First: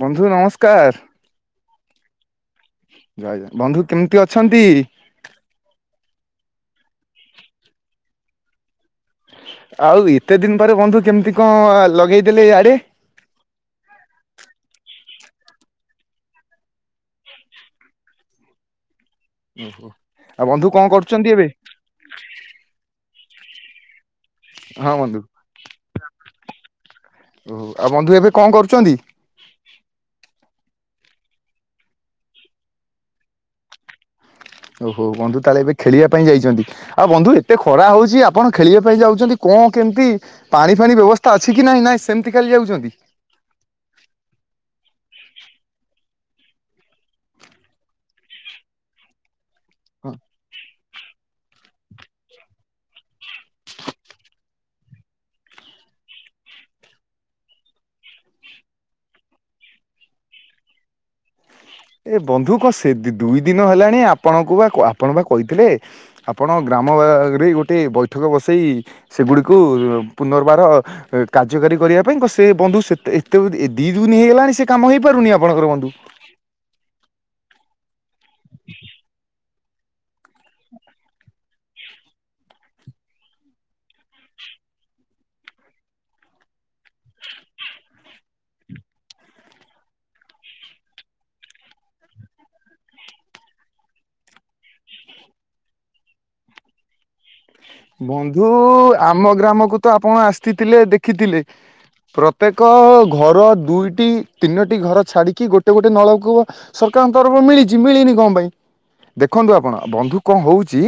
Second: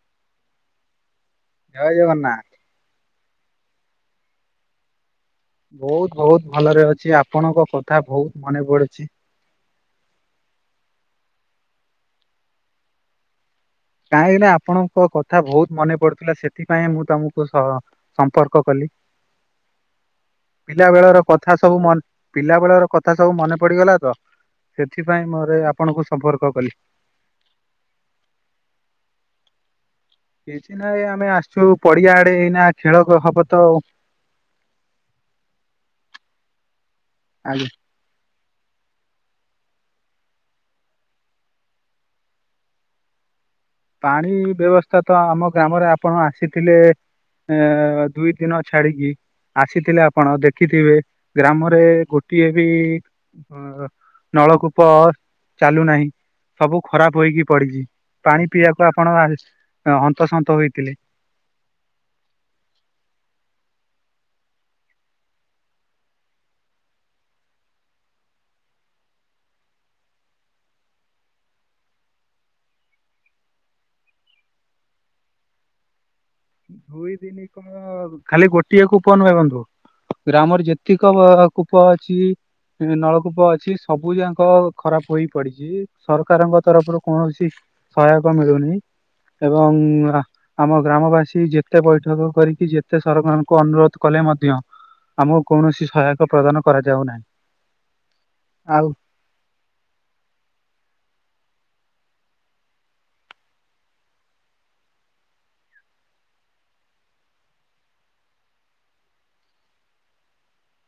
ବନ୍ଧୁ ନମସ୍କାର। ଜୟ ଜଗନା ଜୟ ଜଗନା। ବନ୍ଧୁ କେମତି ଅଛନ୍ତି? ବହୁତ ବହୁତ ଆଉ ଏତେ ଦିନି ପରେ ବନ୍ଧୁ କେମିତି କଣ ଲଗେଇ ଦେଲେ କାହିଁକିନା ଆପଣଙ୍କ କଥା ବହୁତ ମନେ ପଡୁଥିଲା ସେଥିପାଇଁ ମୁଁ ତମକୁ ସ ସମ୍ପର୍କ କଲି। ଓହୋ ଆଉ ବନ୍ଧୁ କଣ ପିଲା ବେଳର କରୁଛନ୍ତି ଏବେ? କଥା ସବୁ ମନ୍ କଥା ସବୁ ମନେ ପଡିଗଲା ତ। ହଁ ବନ୍ଧୁ ସେଥିପାଇଁ ମୋର ଏ ଆପଣଙ୍କୁ ସମ୍ପର୍କ କଲି। ଓହୋ ଆଉ ବନ୍ଧୁ ଏବେ କଣ କରୁଛନ୍ତି? କିଛି ନାହିଁ ଆମେ ଆସିଛୁ ପଡିଆ ଆଡେ ଏଇନା ଖେଳ ଖ ହବ ତ ଆଉ। ଓହୋ ବନ୍ଧୁ ତାହେଲେ ଏବେ ଖେଳିଆ ପାଇଁ ଯାଇଛନ୍ତି। ଆଉ ବନ୍ଧୁ ଏତେ ଆଜ୍ଞା ଖରା ହଉଛି ଆ ଆପଣ ଖେଳିଆ ପାଇଁ ଯାଉଛନ୍ତି କଣ କେମତି ପାଣି ଫାଣି ବ୍ୟବସ୍ଥା ଅଛି କି ନାହିଁ ନାଁ ସେମତି ଖାଲି ଯାଉଛନ୍ତି? ପାଣି ବ୍ୟବସ୍ଥା ତ ଆମ ଗ୍ରାମରେ ଆପଣ ଆସିଥିଲେ ଏଁ ଦୁଇ ଦିନ ଛାଡିକି। ଆସିଥିଲେ ଆପଣ ଦେଖିଥିବେ ଗ୍ରାମରେ ଗୋଟିଏ ବି ଅଁ ନଳକୂ ପ ଚାଲୁନାହିଁ ସବୁ ଖରାପ ହୋଇକି ପଡିଛି। ପାଣି ପିଇଆକୁ ଆପଣ ଆସି ଆଁ ହନ୍ତସନ୍ତ ହୋଇଥିଲେ। ଏ ବନ୍ଧୁ କଣ ସେ ଦି ଦୁଇ ଦିନ ହେଲାଣି ଆପଣଙ୍କୁ ବା କ ଆପଣ ବା କହିଥିଲେ ଆପଣଙ୍କ ଗ୍ରା ଆମ ଆ ରେ ଗୋଟିଏ ବୈଠକ ବସେଇ ସେଗୁଡ଼ିକୁ ପୁନର୍ବାର ଅ କାର୍ଯ୍ୟକାରୀ କରିଆ ପାଇଁ କଣ ସେ ବନ୍ଧୁ ସେତେ ଏତେ ଉ ଏ ଦି ଦିନି ହେଇଗଲାଣି ସେ କାମ ହେଇପାରୁନି ଆପଣଙ୍କର ବନ୍ଧୁ। ଦୁଇ ଦିନି କଣ ଖାଲି ଗୋଟିଏ କୂପ ନୁହେଁ ବନ୍ଧୁ। ଗ୍ରାମର ଯେତିକ ଅ କୂପ ଅଛି ଇଁ ନଳକୂପ ଅଛି ସବୁ ଯାକ ଖରାପ ହୋଇ ପଡିଚି ସରକାରଙ୍କ ତରଫରୁ କୌଣସି ସହାୟକ ମିଳୁ ନାହିଁ ଏବଂ ଆ-ଆମ ଗ୍ରାମବାସୀ ଇ ଯେତେ ବୈଠକ କରିକି ଯେତେ ସରକାରଙ୍କୁ ଅନୁରୋଧ କଲେ ମଧ୍ୟ ଆମକୁ କୌଣସି ସହାୟକ ପ୍ରଦାନ କରାଯାଉ ନାହିଁ। ବନ୍ଧୁ ଆଉ ଆମ ଗ୍ରାମକୁ ତ ଆପଣ ଆସିଥିଲେ ଦେଖିଥିଲେ। ପ୍ରତ୍ୟେକ ଘର ଦୁଇଟି ତିନୋଟି ଘର ଛାଡିକି ଗୋଟେ ଗୋଟେ ନଳକୂଅ ସରକାର ତରଫରୁ ମିଳିଚି ମିଳିନି କଣ ପାଇଁ। ଦେଖନ୍ତୁ ଆପଣ ବନ୍ଧୁ କଣ ହଉଚି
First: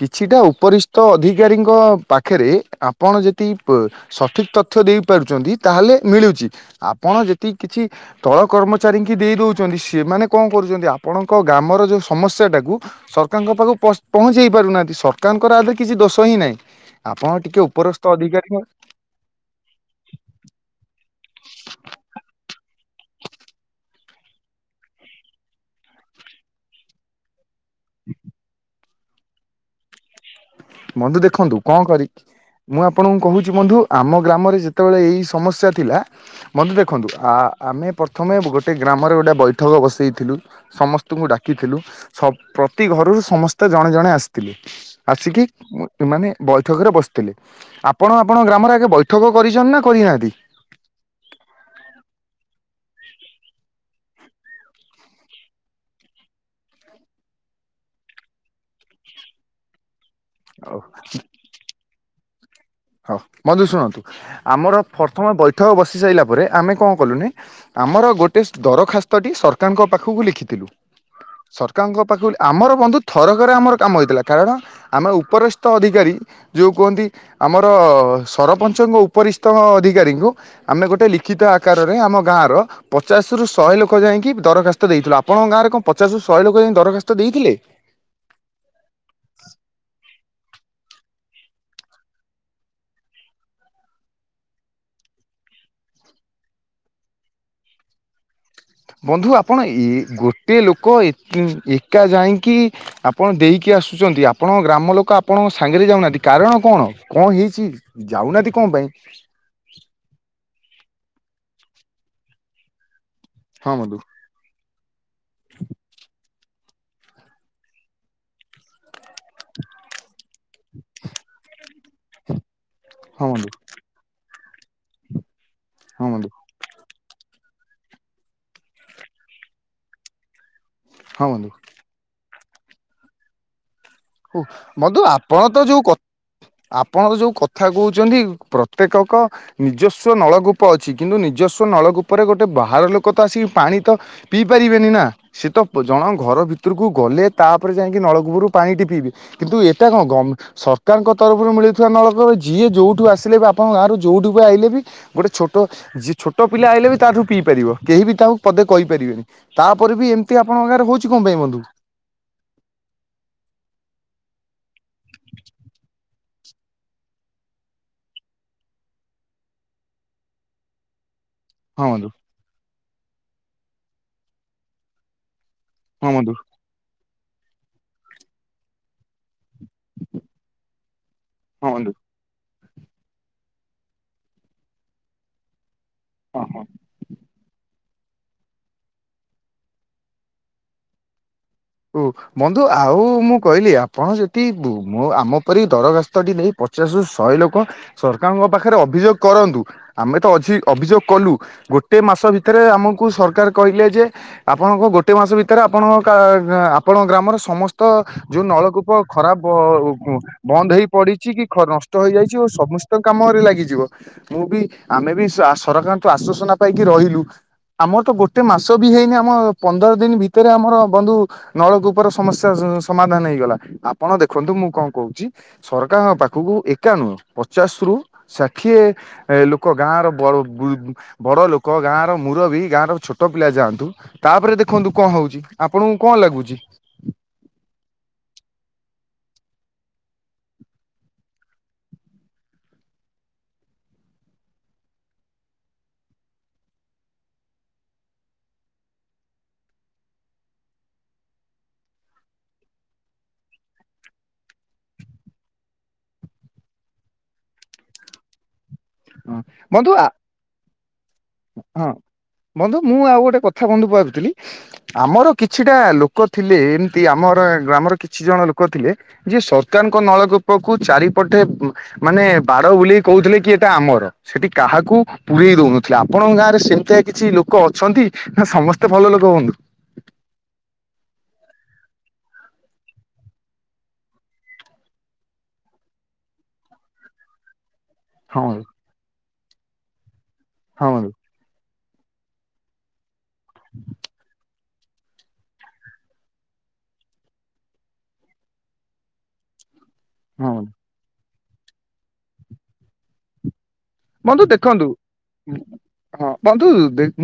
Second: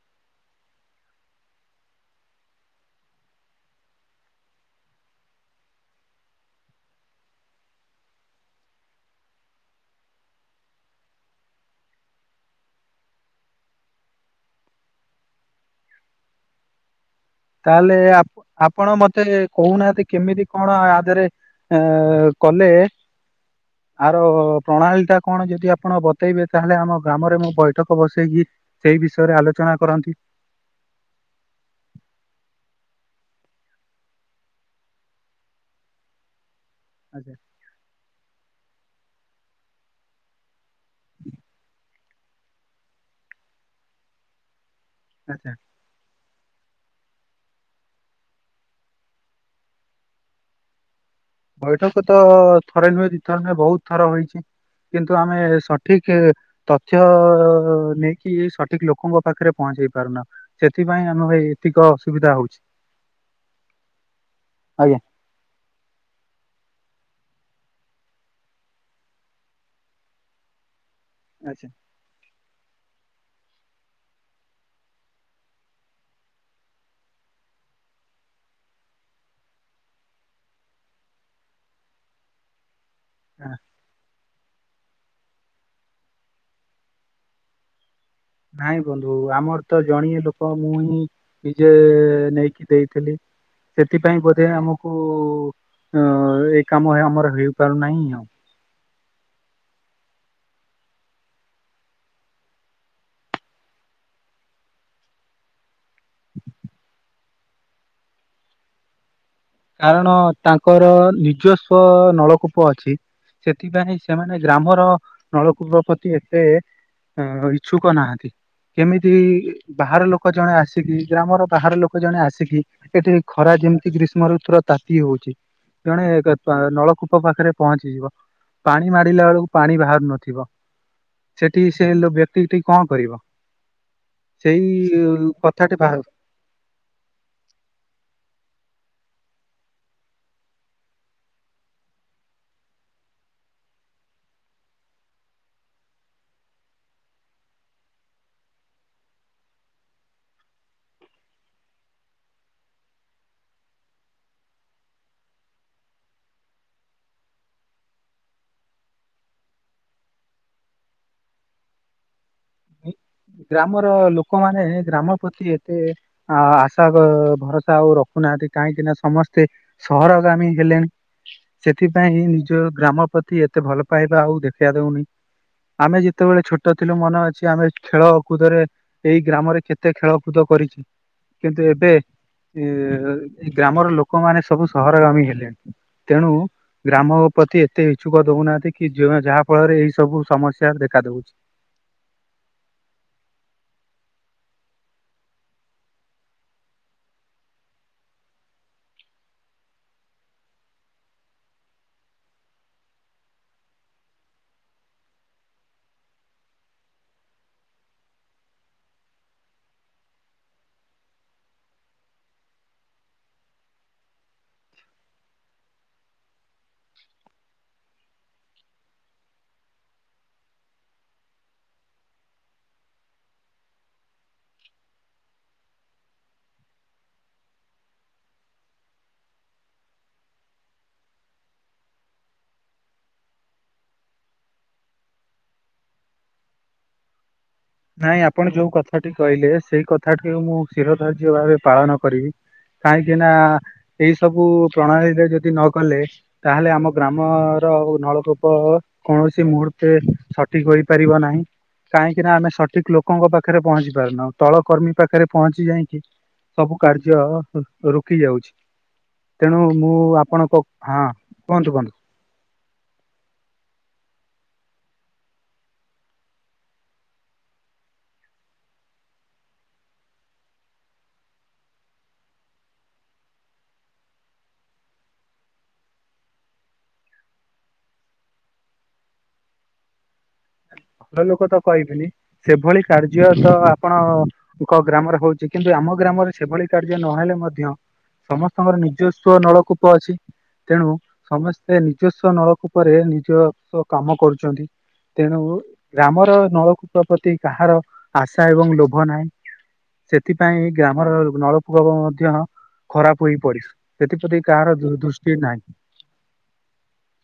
କିଛିଟା ଉପରିଷ୍ଟ୍ ଟ ଅଧିକାରୀଙ୍କ ପାଖେରେ ଆପଣ ଯଦି ପ ସଠିକ ତଥ୍ୟ ଦେଇପାରୁଚନ୍ତି ତାହେଲେ ଏ ମିଳୁଚି ଆପଣ ଯଦି କିଛି ତଳ କର୍ମଚାରୀ ଙ୍କି ଦେଇ ଦଉଚନ୍ତି ସେମାନେ କଣ କରୁଚନ୍ତି ଆ ଆପଣଙ୍କ ଗ୍ରାମର ଯୋଉ ସମସ୍ୟା ଟାକୁ ସରକାରଙ୍କ ପାଖକୁ ପସ୍ ପହଁଞ୍ଚେଇ ପାରୁନାହାନ୍ତି ସରକାରଙ୍କର ଆ ଧିଅରେ କିଛି ଦୋଷ ହିଁ ନାଇଁ। ତାହେଲେ ଆପ-ଆପଣ ମତେ କହୁନାହାନ୍ତି କେମିତି କଣ ଆ ଆ ଧିଅରେ ଅଁ କଲେ ଆର ପ୍ରଣାଳୀ ଟା କଣ ଯଦି ଆପଣ ବତେଇବେ ତାହେଲେ ଆମ ଗ୍ରାମରେ ମୁଁ ବୈଠକ ବସେଇକି ସେଇ ବିଷୟରେ ଆଲୋଚନା କରନ୍ତି। ବନ୍ଧୁ ଦେଖନ୍ତୁ କଣ କରିକି ମୁଁ ଆପଣଙ୍କୁ କହୁଚି ବନ୍ଧୁ ଆମ ଗ୍ରାମରେ ଯେତେବେଳେ ଏଇ ସମସ୍ୟା ଥିଲା ବନ୍ଧୁ ଦେଖନ୍ତୁ ଆଚ୍ଛା ଆ-ଆ-ଆମେ ପ୍ରଥମେ ଗୋ ଟେ ଗ୍ରାମରେ ଗୋଟେ ବୈଠକ ବସେଇଥିଲୁ। ସମସ୍ତଙ୍କୁ ଡାକିଥିଲୁ। ସବ ପ୍ରତି ଘରୁରୁ ସମସ୍ତେ ଜଣେ ଜଣେ ଆସିଥିଲେ ଆସିକି ଆଚ୍ଛା। ମାନେ ବୈଠକ ରେ ବସିଥିଲେ। ଆପଣ ଆପଣଙ୍କ ଗ୍ରାମରେ ଆଗେ ବୈଠକ କରିଛନ୍ତି ନା କରିନାହାନ୍ତି। ବୈଠକ ତ ଥରେ ନୁହେଁ ଦୁଇ ଥର ନୁହେଁ ବହୁତ ଥର ହୋଇଛି। କିନ୍ତୁ ଆମେ ସଠିକ ତଥ୍ୟ ନେଇକି ସଠିକ ଲୋକଙ୍କ ପାଖରେ ପହଞ୍ଚ ଇପାରୁନା ହଉ ସେଥିପାଇଁ ଆମର ଏତିକ ଅସୁବିଧା ହୋଉଛି। ହଁ ବନ୍ଧୁ ଶୁଣନ୍ତୁ ଆମର ଆଜ୍ଞା ଫଥମ ବୈଠକ ବସି ସାରିଲା ପରେ ଆମେ କଣ କଲୁନା ଆମର ଗୋଟେ ଦରଖାସ୍ତଟି ସରକାରଙ୍କ ପାଖକୁ ଲେଖିଥିଲୁ। ଆଚ୍ଛା ସରକାରଙ୍କ ପାଖକୁ ଲେ ଆମର ବନ୍ଧୁ ଥରକରେ ଆମର କାମ ହେଇଥିଲା କାରଣ ଆମେ ଉପରିସ୍ଥ ଅଧିକାରୀ ଜୋଉ କୁହନ୍ତି। ଆମର ସରପଞ୍ଚଙ୍କୁ ଉପରିସ୍ଥ ଅଧିକାରୀଙ୍କୁ ଆମେ ଗୋଟେ ଲିଖିତ ଆକାରରେ ଆମ ଗାଁ ଗାଁର ପଚାଶରୁୁ ଆଁ, ଶହେ ଲୋକ ଯାଇଁକି ଦରଖାସ୍ତ ଦେଇଥିଲୁ ଆପଣଙ୍କ ଗାଁରେ କଣ? ପଚାଶରୁ ଶହେ ଲୋକ ଯାଇକିଁ ଦରଖାସ୍ତ ଦେଇଥିଲେ? ନାଇଁ ବନ୍ଧୁ ଆମର ତ ଜଣୀଏ ଲୋକ ମୁଁ ହିଁ ନିଜେ ନେଇକି ଦେଇଥିଲି। ସେଥିପାଇଁ ବୋଧେ ଆମକୁ ଅଁ ଏ କାମ ଆମର ହେଇପାରୁନାହିଁ ଆଉ। ବନ୍ଧୁ ଆପଣ ଇ ଗୋଟେ ଲୋକ ଏକା ଯାଇଁକି ଆପଣ ଦେଇକି ଆ ଆସୁଚନ୍ତି ଆପଣଙ୍କ ଗ୍ରାମ ଲୋକ ଆପଣଙ୍କ ସାଙ୍ଗରେ ଯାଉନାହାନ୍ତି କାରଣ କଣ କଣ ହେଇଛି ଯାଉନାହାନ୍ତି କଣ ପାଇଁ। କାରଣ ତାଙ୍କର ନିଜସ୍ୱ ନଳକୂପ ଅଛି। ହଁ ସେଥିପାଇଁ ବନ୍ଧୁ ସେମାନେ ଗ୍ରାମର ନଳକୂପ ପ୍ରତି ଏତେ ଅ ଇଚ୍ଛୁକ ନାହାନ୍ତି କେମି ଏଠି ବାହାର ଲୋକ ଜଣେ ଆସିକି ଗ୍ରାମର ବାହାର ଲୋକ ଜଣେ ଆସିକି ଏଠି ହଁ ବନ୍ଧୁ ଖରା ଯେମିତି ଗ୍ରୀଷ୍ମ ଋତ ତୁର ତାତି ହୋଉଚି ଜଣେ ହଁ ବନ୍ଧୁ ପା ନଳକୂ ପ ପାଖରେ ପହଞ୍ଚିଯିବ ପାଣି ମାଡିଲା ବେଳକୁ ପାଣି ବାହାରୁ ନଥିବ ହଁ ବନ୍ଧୁ। ସେଠି ସେ ଲୋ ବ୍ୟକ୍ତିଟି କଣ କରିବ? ହୁଁ ସେଇ ବଧୁ ଆପଣ ତ କଥାଟି ଯୋଉ ବାହାରୁନି ଆପଣ ଯୋଉ କଥା କହୁଚିନ୍ତି ପ୍ର ପ୍ରତ୍ୟେକଙ୍କ ନିଜସ୍ୱ ନଳକୂପ ଅଛି କିନ୍ତୁ ନିଜସ୍ୱ ନଳକୂପରେ ଗୋଟେ ବାହାର ଲୋକ ତ ଆସିକି ପା ଣି ତ ପିଇ ପାରିବେନି ନା। ସେ ତ ଜଣ ଘର ଭିତରକୁ ଗଲେ ତାପରେ ଯାଇକି ନଳକୂପରୁ ପାଣି ଟି ପିଇବି କିନ୍ତୁ ଏଟା କଣ ଗମ୍ ସରକାରଙ୍କ ତରଫରୁ ମିଳୁଥିବା ନଳକ ଯିଏ ଯୋଉଠୁ ଆସିଲେ ବି ଆପଣଙ୍କ ଗାଁ ଯୋଉ ଠୁ କୁ ଆଇଲେ ବି ଗୋଟେ ଛୋଟ ଜ୍ ଛୋଟ ପିଲା ଆଇଲେ ବି ତାଠୁ ପିଇ ପାରିବ କେହି ବି ତାକୁ ପଦେ କହି ପେରିବେ ତାପରେ ବି ଏମତି ଆପଣଙ୍କ ଗାଁ ରେ ହୋଉଛି କଅଁ ପାଇଁ ବନ୍ଧୁ? [inaudible] ଗ୍ରାମର ଲୋକମାନେ ଗ୍ରାମ ପ୍ରତି ଏତେ ଆ ଆଶା ବା ଭରସା ଆଉ ରଖୁ ନାହାନ୍ତି। କାହିଁକି ନା ସମସ୍ତେ ସହରଗାମୀ ହେଲେଣି ସେଥି ହଁ ବନ୍ଧୁ ପାଇଁ ନିଜ ଗ୍ରାମ ପ୍ରତି ଏତେ ଭଲ ପାଇବା ଆଉ ଦେଖା ଦେଉନି। ଆମେ ହଁ ବନ୍ଧୁ ଯେତେବେଳେ ଛୋଟ ଥିଲୁ। ମନେ ଅଛି ଆମେ ଖେଳକୁଦରେ ଏହି ଗ୍ରାମରେ କେତେ ଖେଳକୁଦ କରିଛି କିନ୍ତୁ ହଁ ବନ୍ଧୁ ଏବେ ଇ ଏଇ ଗ୍ରାମର ଲୋକମାନେ ସବୁ ସହରଗାମୀ ହେଲେଣି। ତେଣୁ ହଁ। ଗ୍ରାମ ଓ ପ୍ରତି ଏତେ ଇଚ୍ଛୁକ ଦଉନାହାନ୍ତି କି ଜ୍ୱି ଯାହା ଫଳରେ ଏଇ ସବୁ ସମସ୍ୟା ଦେଖା ଦେଉଛି। କୁ ବନ୍ଧୁ ଆଉ ମୁଁ କହିଲି ଆପଣ ଯଦି ବୁ ମୁଁ ଆମ ପରି ଦରଖାସ୍ତଟି ନେଇ ପ୍ ପଚାଶ ରୁ ଶହେ ଲୋକ ସରକାରଙ୍କ ପାଖରେ ଅଭିଯୋଗ କରନ୍ତୁ ଆମେ ତ ଅଛି ଅଭିଯୋଗ କଲୁ ଗୋଟେ ମାସ ଭିତରେ ଆମକୁ ସରକାର କହିଲେ ଯେ ଆପଣଙ୍କ ଗୋଟେ ମାସ ଭିତରେ ଆପଣଙ୍କ କା ରା ଆପଣଙ୍କ ଗ୍ରାମର ସମସ୍ତ ଯୋଉ ନଳକୂପ ଖରାପ ବନ୍ଦ ହେଇ ପଡିଛି କି ଖ ନଷ୍ଟ ହେଇଯାଇଛି ଓ ସମସ୍ତ କାମରେ ଲାଗିଯିବ। ମୁଁ ବି ଆମେ ବି ସ୍ ସରକାରଠୁ ଆଶ୍ଵସ ନା ପାଇକି ରହିଲୁ। ଆମର ତ ଗୋଟେ ମାସ ବି ହେଇନି ଆମ ପନ୍ଦର ଦିନ ଭିତରେ ଆମର ବନ୍ଧୁ ନଳକୂପର ସମସ୍ୟା ସମାଧାନ ହେଇଗଲା। ଆପଣ ଦେଖନ୍ତୁ ମୁଁ କଣ କୋହୁଚି ସରକାରଙ୍କ ପାଖ ଖକୁ ଏକା ନୁହଁ ପଚାଶରୁ ଷାଠିଏ ଲୋକ ଗାଁର ବ ବ୍ୟୁ ବ ବଡ଼ ଲୋକ ଗାଁର ମୁରବୀ, ଗାଁର ଛୋଟ ପିଲା ଯାଆନ୍ତୁ। ତାପରେ ଦେଖନ୍ତୁ କଣ ହୋଉଛି ଆପଣଙ୍କୁ କଣ ଲାଗୁଚି ନାଇଁ ଆପଣ ଯୋଉ କଥାଟି କହିଲେ ସେଇ କଥାଟି ମୁଁ ଶିରଧାର୍ଯ୍ୟ ଭାବେ ପାଳନ କରିବି। କାହିଁକିନା ଏଇ ସବୁ ପ୍ରଣାଳୀରେ ଯଦି ନ କଲେ ତାହେଲେ ଆମ ଗ୍ରାମ [unintelligible] ନଳକୂପ କୌଣସି ମୁହୂର୍ତ୍ତେ ସଠିକ ହୋଇପାରିବ ନାହିଁ। କାହିଁକି ନା ଆମେ ସଠିକ ଲୋକଙ୍କ ପାଖରେ ପହଞ୍ଚି ପାରୁନାହୁଁ ତଳ କର୍ମୀ ପାଖରେ ପହଞ୍ଚି ଯାଇକି ସବୁ କାର୍ଯ୍ୟ ରୋକି ଯାଉଛି। ହଁ ତେଣୁ ବନ୍ଧୁ ମୁଁ ଆପଣ କ ହଁ କୁହନ୍ତୁ ହଁ କୁହନ୍ତୁ? ବନ୍ଧୁ ମୁଁ ଆଉ ଗୋଟେ କଥା ବନ୍ଧୁ ଭାବିଥିଲି। [inaudible] ଆମର କିଛିଟା ଲୋକ ଥିଲେ ଏମତି ଆମର ଗ୍ରାମର କିଛି ଜଣ ଲୋକ ଥିଲେ ଯିଏ ସରକାରଙ୍କ [unintelligible] ନଳକୂପ କୁ ଚାରିପଟେ ମାନେ ବାର ବୁଲି କହୁଥିଲେ କି? ଆମର ସେଠି କାହାକୁ ପୁରେଇ ଦଉନଥିଲା ଆପଣଙ୍କ ଗାଁରେ ସେମିତିଆ କିଛି ଲୋକ ଅଛନ୍ତି ନା [unintelligible] ସମସ୍ତେ ଭଲ ଲୋକ ହୁଅନ୍ତୁ। ହ ଭଲ ଲୋକ ତ କହିବିନି ସେଭଳି କାର୍ଯ୍ୟ ତ ଆପଣ ଗ୍ରାମରେ ହଉଛି କିନ୍ତୁ? ଆମ ଗ୍ରାମରେ ସେଭଳି କାର୍ଯ୍ୟ ନହେଲେ ମଧ୍ୟ ହଁ ସମସ୍ତଙ୍କର ନିଜସ୍ୱ ନଳକୂପ ଅଛି ହଁ ତେଣୁ ବନ୍ଧୁ ସମସ୍ତ ସେ ନିଜସ୍ୱ ନଳକୂପରେ ନିଜସ୍ଵ କାମ କରୁଛନ୍ତି ତେଣୁ ଗ୍ରାମର ନଳକୂପ ପ୍ରତି କାହାର ଆଶା ଏବଂ ଲୋଭ ନାହିଁ। ହଁ ସେଥିପାଇଁ ବନ୍ଧୁ ଗ୍ରାମର ନଳପୂକୋପ ମଧ୍ୟ ଖରାପ ହେଇ ପଡିଚି। ବନ୍ଧୁ ଦେଖନ୍ତୁ ହଁ ବନ୍ଧୁ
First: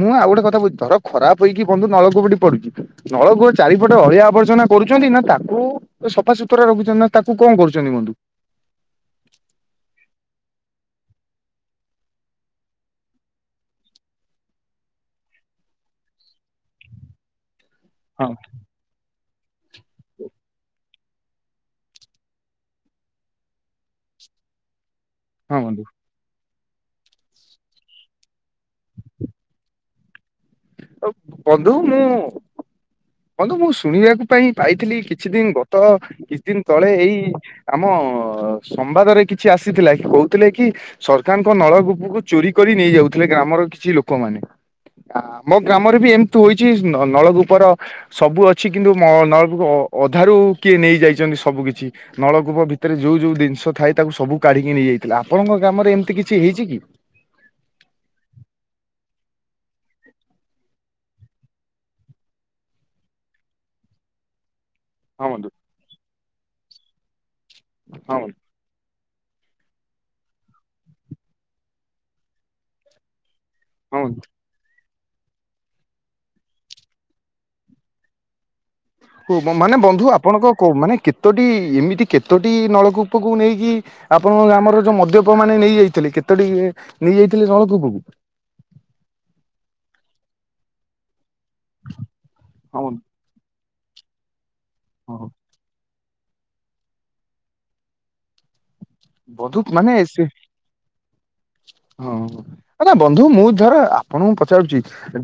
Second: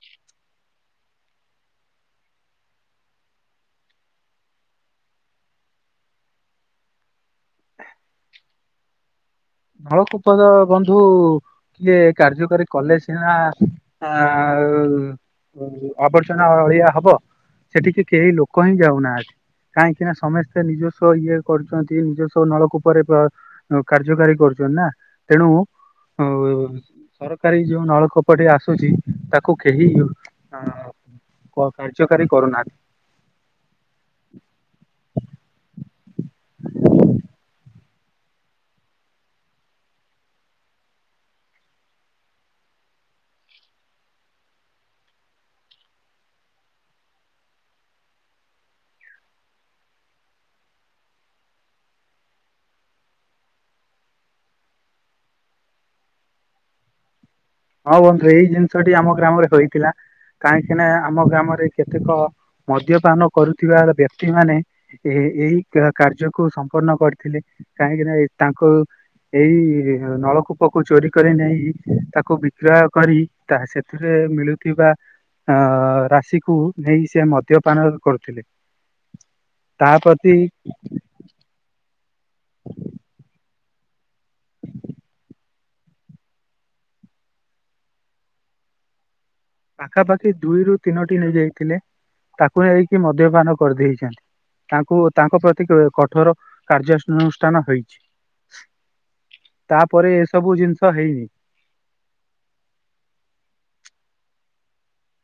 ମୁଁ ଆଉ ଗୋଟେ କଥାଛି ଧର ଖରାପ ହେଇକି ବନ୍ଧୁ ନଳକୂପଟି ପଡୁଛି ନଳକୂପ ଚାରିପଟେ ଅଳିଆ ଆବର୍ଜନା କରୁଛନ୍ତି ନା ତାକୁ ସଫାସୁତୁରା ରଖିଛନ୍ତି ନା ତାକୁ କଣ କରୁଛନ୍ତି ବନ୍ଧୁ? ନଳକୂପ ତ ବନ୍ଧୁ କିଏ କାର୍ଯ୍ୟକାରୀ କଲେ ସିନା ଆଁ। ଆ ଆବର୍ଜନା ଅଳିଆ ହବ ସେଠିକି କେହି ହଁ ଲୋକ ହିଁ ଯାଉନାହାନ୍ତି। କାହିଁକି ନା ସମସ୍ତେ ନିଜସ୍ୱ ଇଏ କରୁଛନ୍ତି ନିଜସ୍ୱ ନଳକୂପରେ କାର୍ଯ୍ୟକାରୀ କରଛନ୍ତି ନା ତେଣୁ ହଁ ବନ୍ଧୁ ସରକାରୀ ଯୋଉ ନଳକୂପଟ ଆସୁଛି ତାକୁ କେହି ଅ କାର୍ଯ୍ୟକାରୀ କରୁନାହାଁନ୍ତି। ବନ୍ତୁ ମୁଁ ଶୁଣିବାକୁ ପାଇଁ ପାଇଥିଲି କିଛି ଦିନ ଗତ କିଛି ଦିନ ତଳେ ଏଇ ଆମ ସମ୍ବାଦରେ କିଛି ଆସିଥିଲା କି କହୁଥିଲେ କି ସରକାରଙ୍କ ନଳକୂପକୁ ଚୋରି କରି ନେଇଯାଉଥିଲେ କ ଗ୍ରାମର କିଛି ଲୋକମାନୋନ ଆ ଆମ ଗ୍ରାମରେ ବି ଏମିତି ହଛି ନଳକୂପ। ସବୁ ଅଛି କିନ୍ତୁ ନଳକୂପ ଅଧାରୁ କିଏ ନେଇଯାଇଛନ୍ତି ସବୁ କିଛି ନଳକୂପ ଭିତରେ ବିତରେ ଯୋଉ ଯୋଉ ଜିନିଷ ଥାଏ ତାକୁ ସବୁ କାଢିକି ନେଇଯାଇଥିଲା ଆପଣଙ୍କ ଗ୍ରାମରେ ଏମିତି କିଛି ହେଇଛି କି? ହଁ ବନ୍ଧୁ ଏଇ ଜିନିଷଟି ଆମ ଗ୍ରାମରେ ହେଇଥିଲା। କାହିଁକିନା ଆମ ଗ୍ରାମରେ କେତେକ ମଦ୍ୟପାନ କରୁଥିବା ବ୍ୟକ୍ତି ମାନେ ଏ ହଁ ବନ୍ଧୁ ଏଇ କାର୍ଯ୍ୟକୁୁ ସମ୍ପୂର୍ଣ୍ଣ କରିଥିଲେ କାହିଁକିନା ହଁ ବନ୍ଧୁ ତାଙ୍କୁ ଏଇ ନଳକୂପକୁ ଚୋରି କରି ନେଇ ତାକୁ ବିକ୍ରୟ କରି ତା ହଁ ବନ୍ଧୁ। ସେଥିରେ ମିଳୁଥିବା ଅ ରାଶିକୁ ନେଇ ସେ ମଦ୍ୟପାନ କରୁଥିଲେ। ହଉ ମାନେ ତା ବନ୍ଧୁ ପ୍ରତି ଆପଣଙ୍କ ମାନେ କେତୋଟି ଏମିତି କେତୋଟି ନଳକୂପକୁ ନେଇକି ଆପଣ ଆମର ଯୋଉ ମଦ୍ୟପ ମାନେ ନେଇ ଯାଇଥିଲେ କେତୋଟି ଯାଇଥିଲଥିଲେ ନଳକୂପକୁ। ପାଖାପାଖି ଦୁଇରୁ ତିନୋଟି ନେଇଯାଇଥିଲେ ତାକୁ ହଁ ନେଇକି ମଦ୍ୟପାନ କରିଦେଇେଇଛନ୍ତି। ତାଙ୍କୁ ହଁ ତାଙ୍କ ପ୍ରତି କଠୋର କାର୍ଯ୍ୟ ଅନୁଷ୍ଠାନ ହେଇଛି। ବଧୁକ ମାନେ ସେ ହିଁ ହେଇନି ହ ବନ୍ଧୁ ମୁଁ ଧର ଆପଣଙ୍କ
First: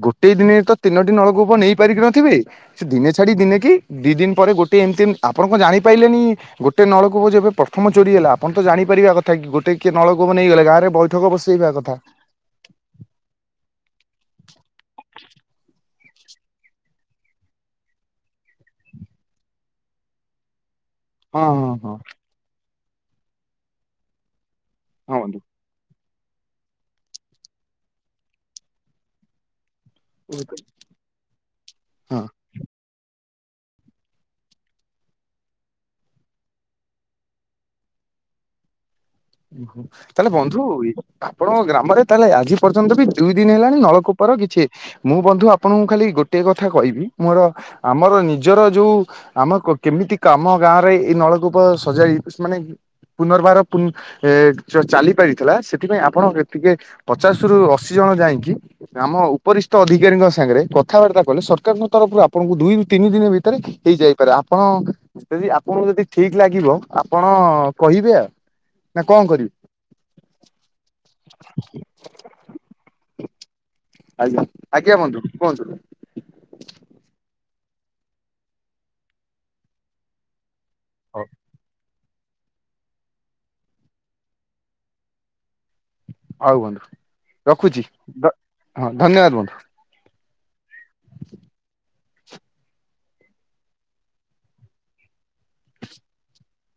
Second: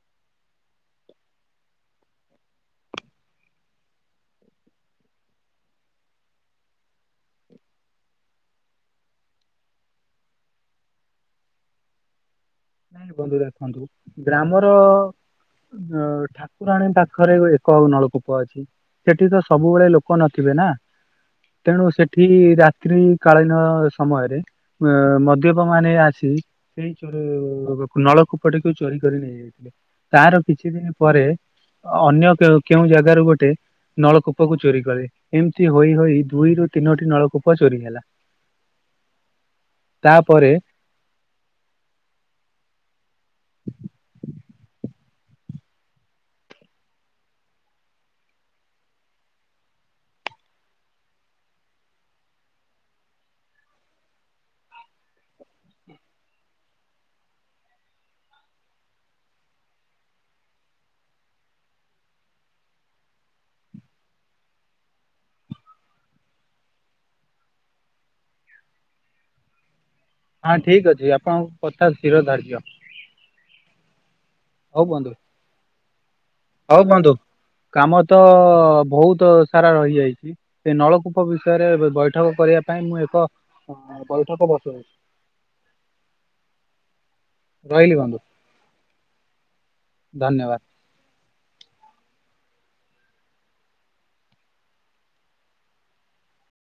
ଗୋଟେ ଦିନେ ତ ତିନୋଟି ନଳକୂପ ନେଇପାରିକି ନଥିବେ ସେ ଦିନେ ଛାଡି ଦିନେ କି ଦି ପରେ ଗୋଟେ ଏମିତି ଆପଣ ଜାଣିପ ପାଇିଲେନି ଗୋଟେ ନଳକୂପ ଏବେ ପ୍ରଥମ ଚୋରି ହେଲା। ଆପଣ ତ ଜାଣିପାରିବା କଥା କି ଗୋଟେ କିଏ ନଳକୂପ ନେଇଗଲେ ଗାଁରେ ବୈଠକ ବସେଇବା କଥା। ନାଁ ଏନ୍ତି ବନ୍ଦ ଅରିଆ କୁହନ୍ତୁ ଗ୍ରାମର ଅ ଠାକୁରାଣୀ ପାଖରେ ଗୋ ଏକ ନଳକୂପ ଅଛି ସେଠି ତ ସବୁବେଳେ ଲୋକ ନଥିବେ ନାଁ। ହଁ ହଁ ତେଣୁ ହଁ ସେଠି ରାତ୍ର କାଳୀନ ସମୟରେ ଅ ହଁ ବନ୍ଧୁ ମଦ୍ୟପମାନେ ଆସି ସେଇ ଚୋଡ଼ୁ କୂ ନଳକୂପଟିକୁ ଚୋରି କରି ନେଇଯାଇଥିଲେ। ତାର କିଛି ଦିନି ପରେ ଅ ହଁ। ଅନ୍ୟ କେ କେଉଁ ଜାଗାରୁ ଗୋ ଟେ ନଳକୂପକୁ ଚୋରି କରେ ଏମତି ହୋଇ ହୋଇ ଦୁଇରୁ ତିନୋଟି ନଳକୂପ ଚୋରି ହେଲା। ଓହୋ ତାଲେ ତାପରେ ବନ୍ଧୁ ଇ ଆପଣଙ୍କ ଗ୍ରାମରେ ତାହେଲେ ଆଜି ପର୍ଯ୍ୟନ୍ତ ବି ଦୁଇ ଦିନ୍ ହେଲାଣି ନଳକୂପର କିଛି ମୁଁ ବନ୍ଧୁ ଆପଣଙ୍କୁ ଖାଲି ଗୋଟିଏ କଥା କହିବି ମୋର ଆମର ନିଜର ଯୋଉ ଆମ କ କେମି ଇତି କାମ ଗାଁରେ ଏ ନଳକୂପ ସଜାଡ଼ି ମାନେ ପୁନର୍ବାର ପୁ ଏ ଚ ଚାଲି ପାରିଥିଲା ସେଥିପାଇଁ ଆପଣ କେ ଟିକେ ପଚାଶରୁ ଅଶି ଜଣ ଯାଇଁକି ଆମ ଉପରିସ୍ତ ଅଧିକାରୀଙ୍କ ସାଙ୍ଗରେ କଥାବାର୍ତ୍ତା କଲେ ସରକାରଙ୍କ ତରଫରୁ ଆପଣଙ୍କୁ ଦୁଇରୁ ତିନି ଦିନ ଭିତରେ ହେଇଯାଇପା ରା ଆପଣ ଯଦି ଆପଣଙ୍କୁ ଯଦି ଠିକ ଲାଗିବ ଆପଣ କହିବେ ଆ। ନାଁ କଣ କରିବି? ହଁ ଠିକ ଅଛି ଆପଣଙ୍କ କଥା ଶିରୋଧାର୍ଯ୍ୟ। ଆଜ୍ଞା ଆଜ୍ଞା ବନ୍ଧୁ କୁହନ୍ତୁ। ହଉ ବନ୍ଧୁ କାମ ତ ବହୁତ ସାରା ରହିଯାଇଚି। ସେ ହଉ ନଳକୂପ ବିଷୟରେ ବେ ବୈ ଠକ କରିବା ପାଇଁ ମୁଁ ଏକ ଅ ବୈଠକ ବସଉଚି। ଆଉ ବନ୍ଧୁ ରଖୁଚି ରହିଲି ବନ୍ଧୁ ଗ ହଁ ଧନ୍ୟବାଦ ବନ୍ଧୁ। ଧନ୍ୟବାଦ।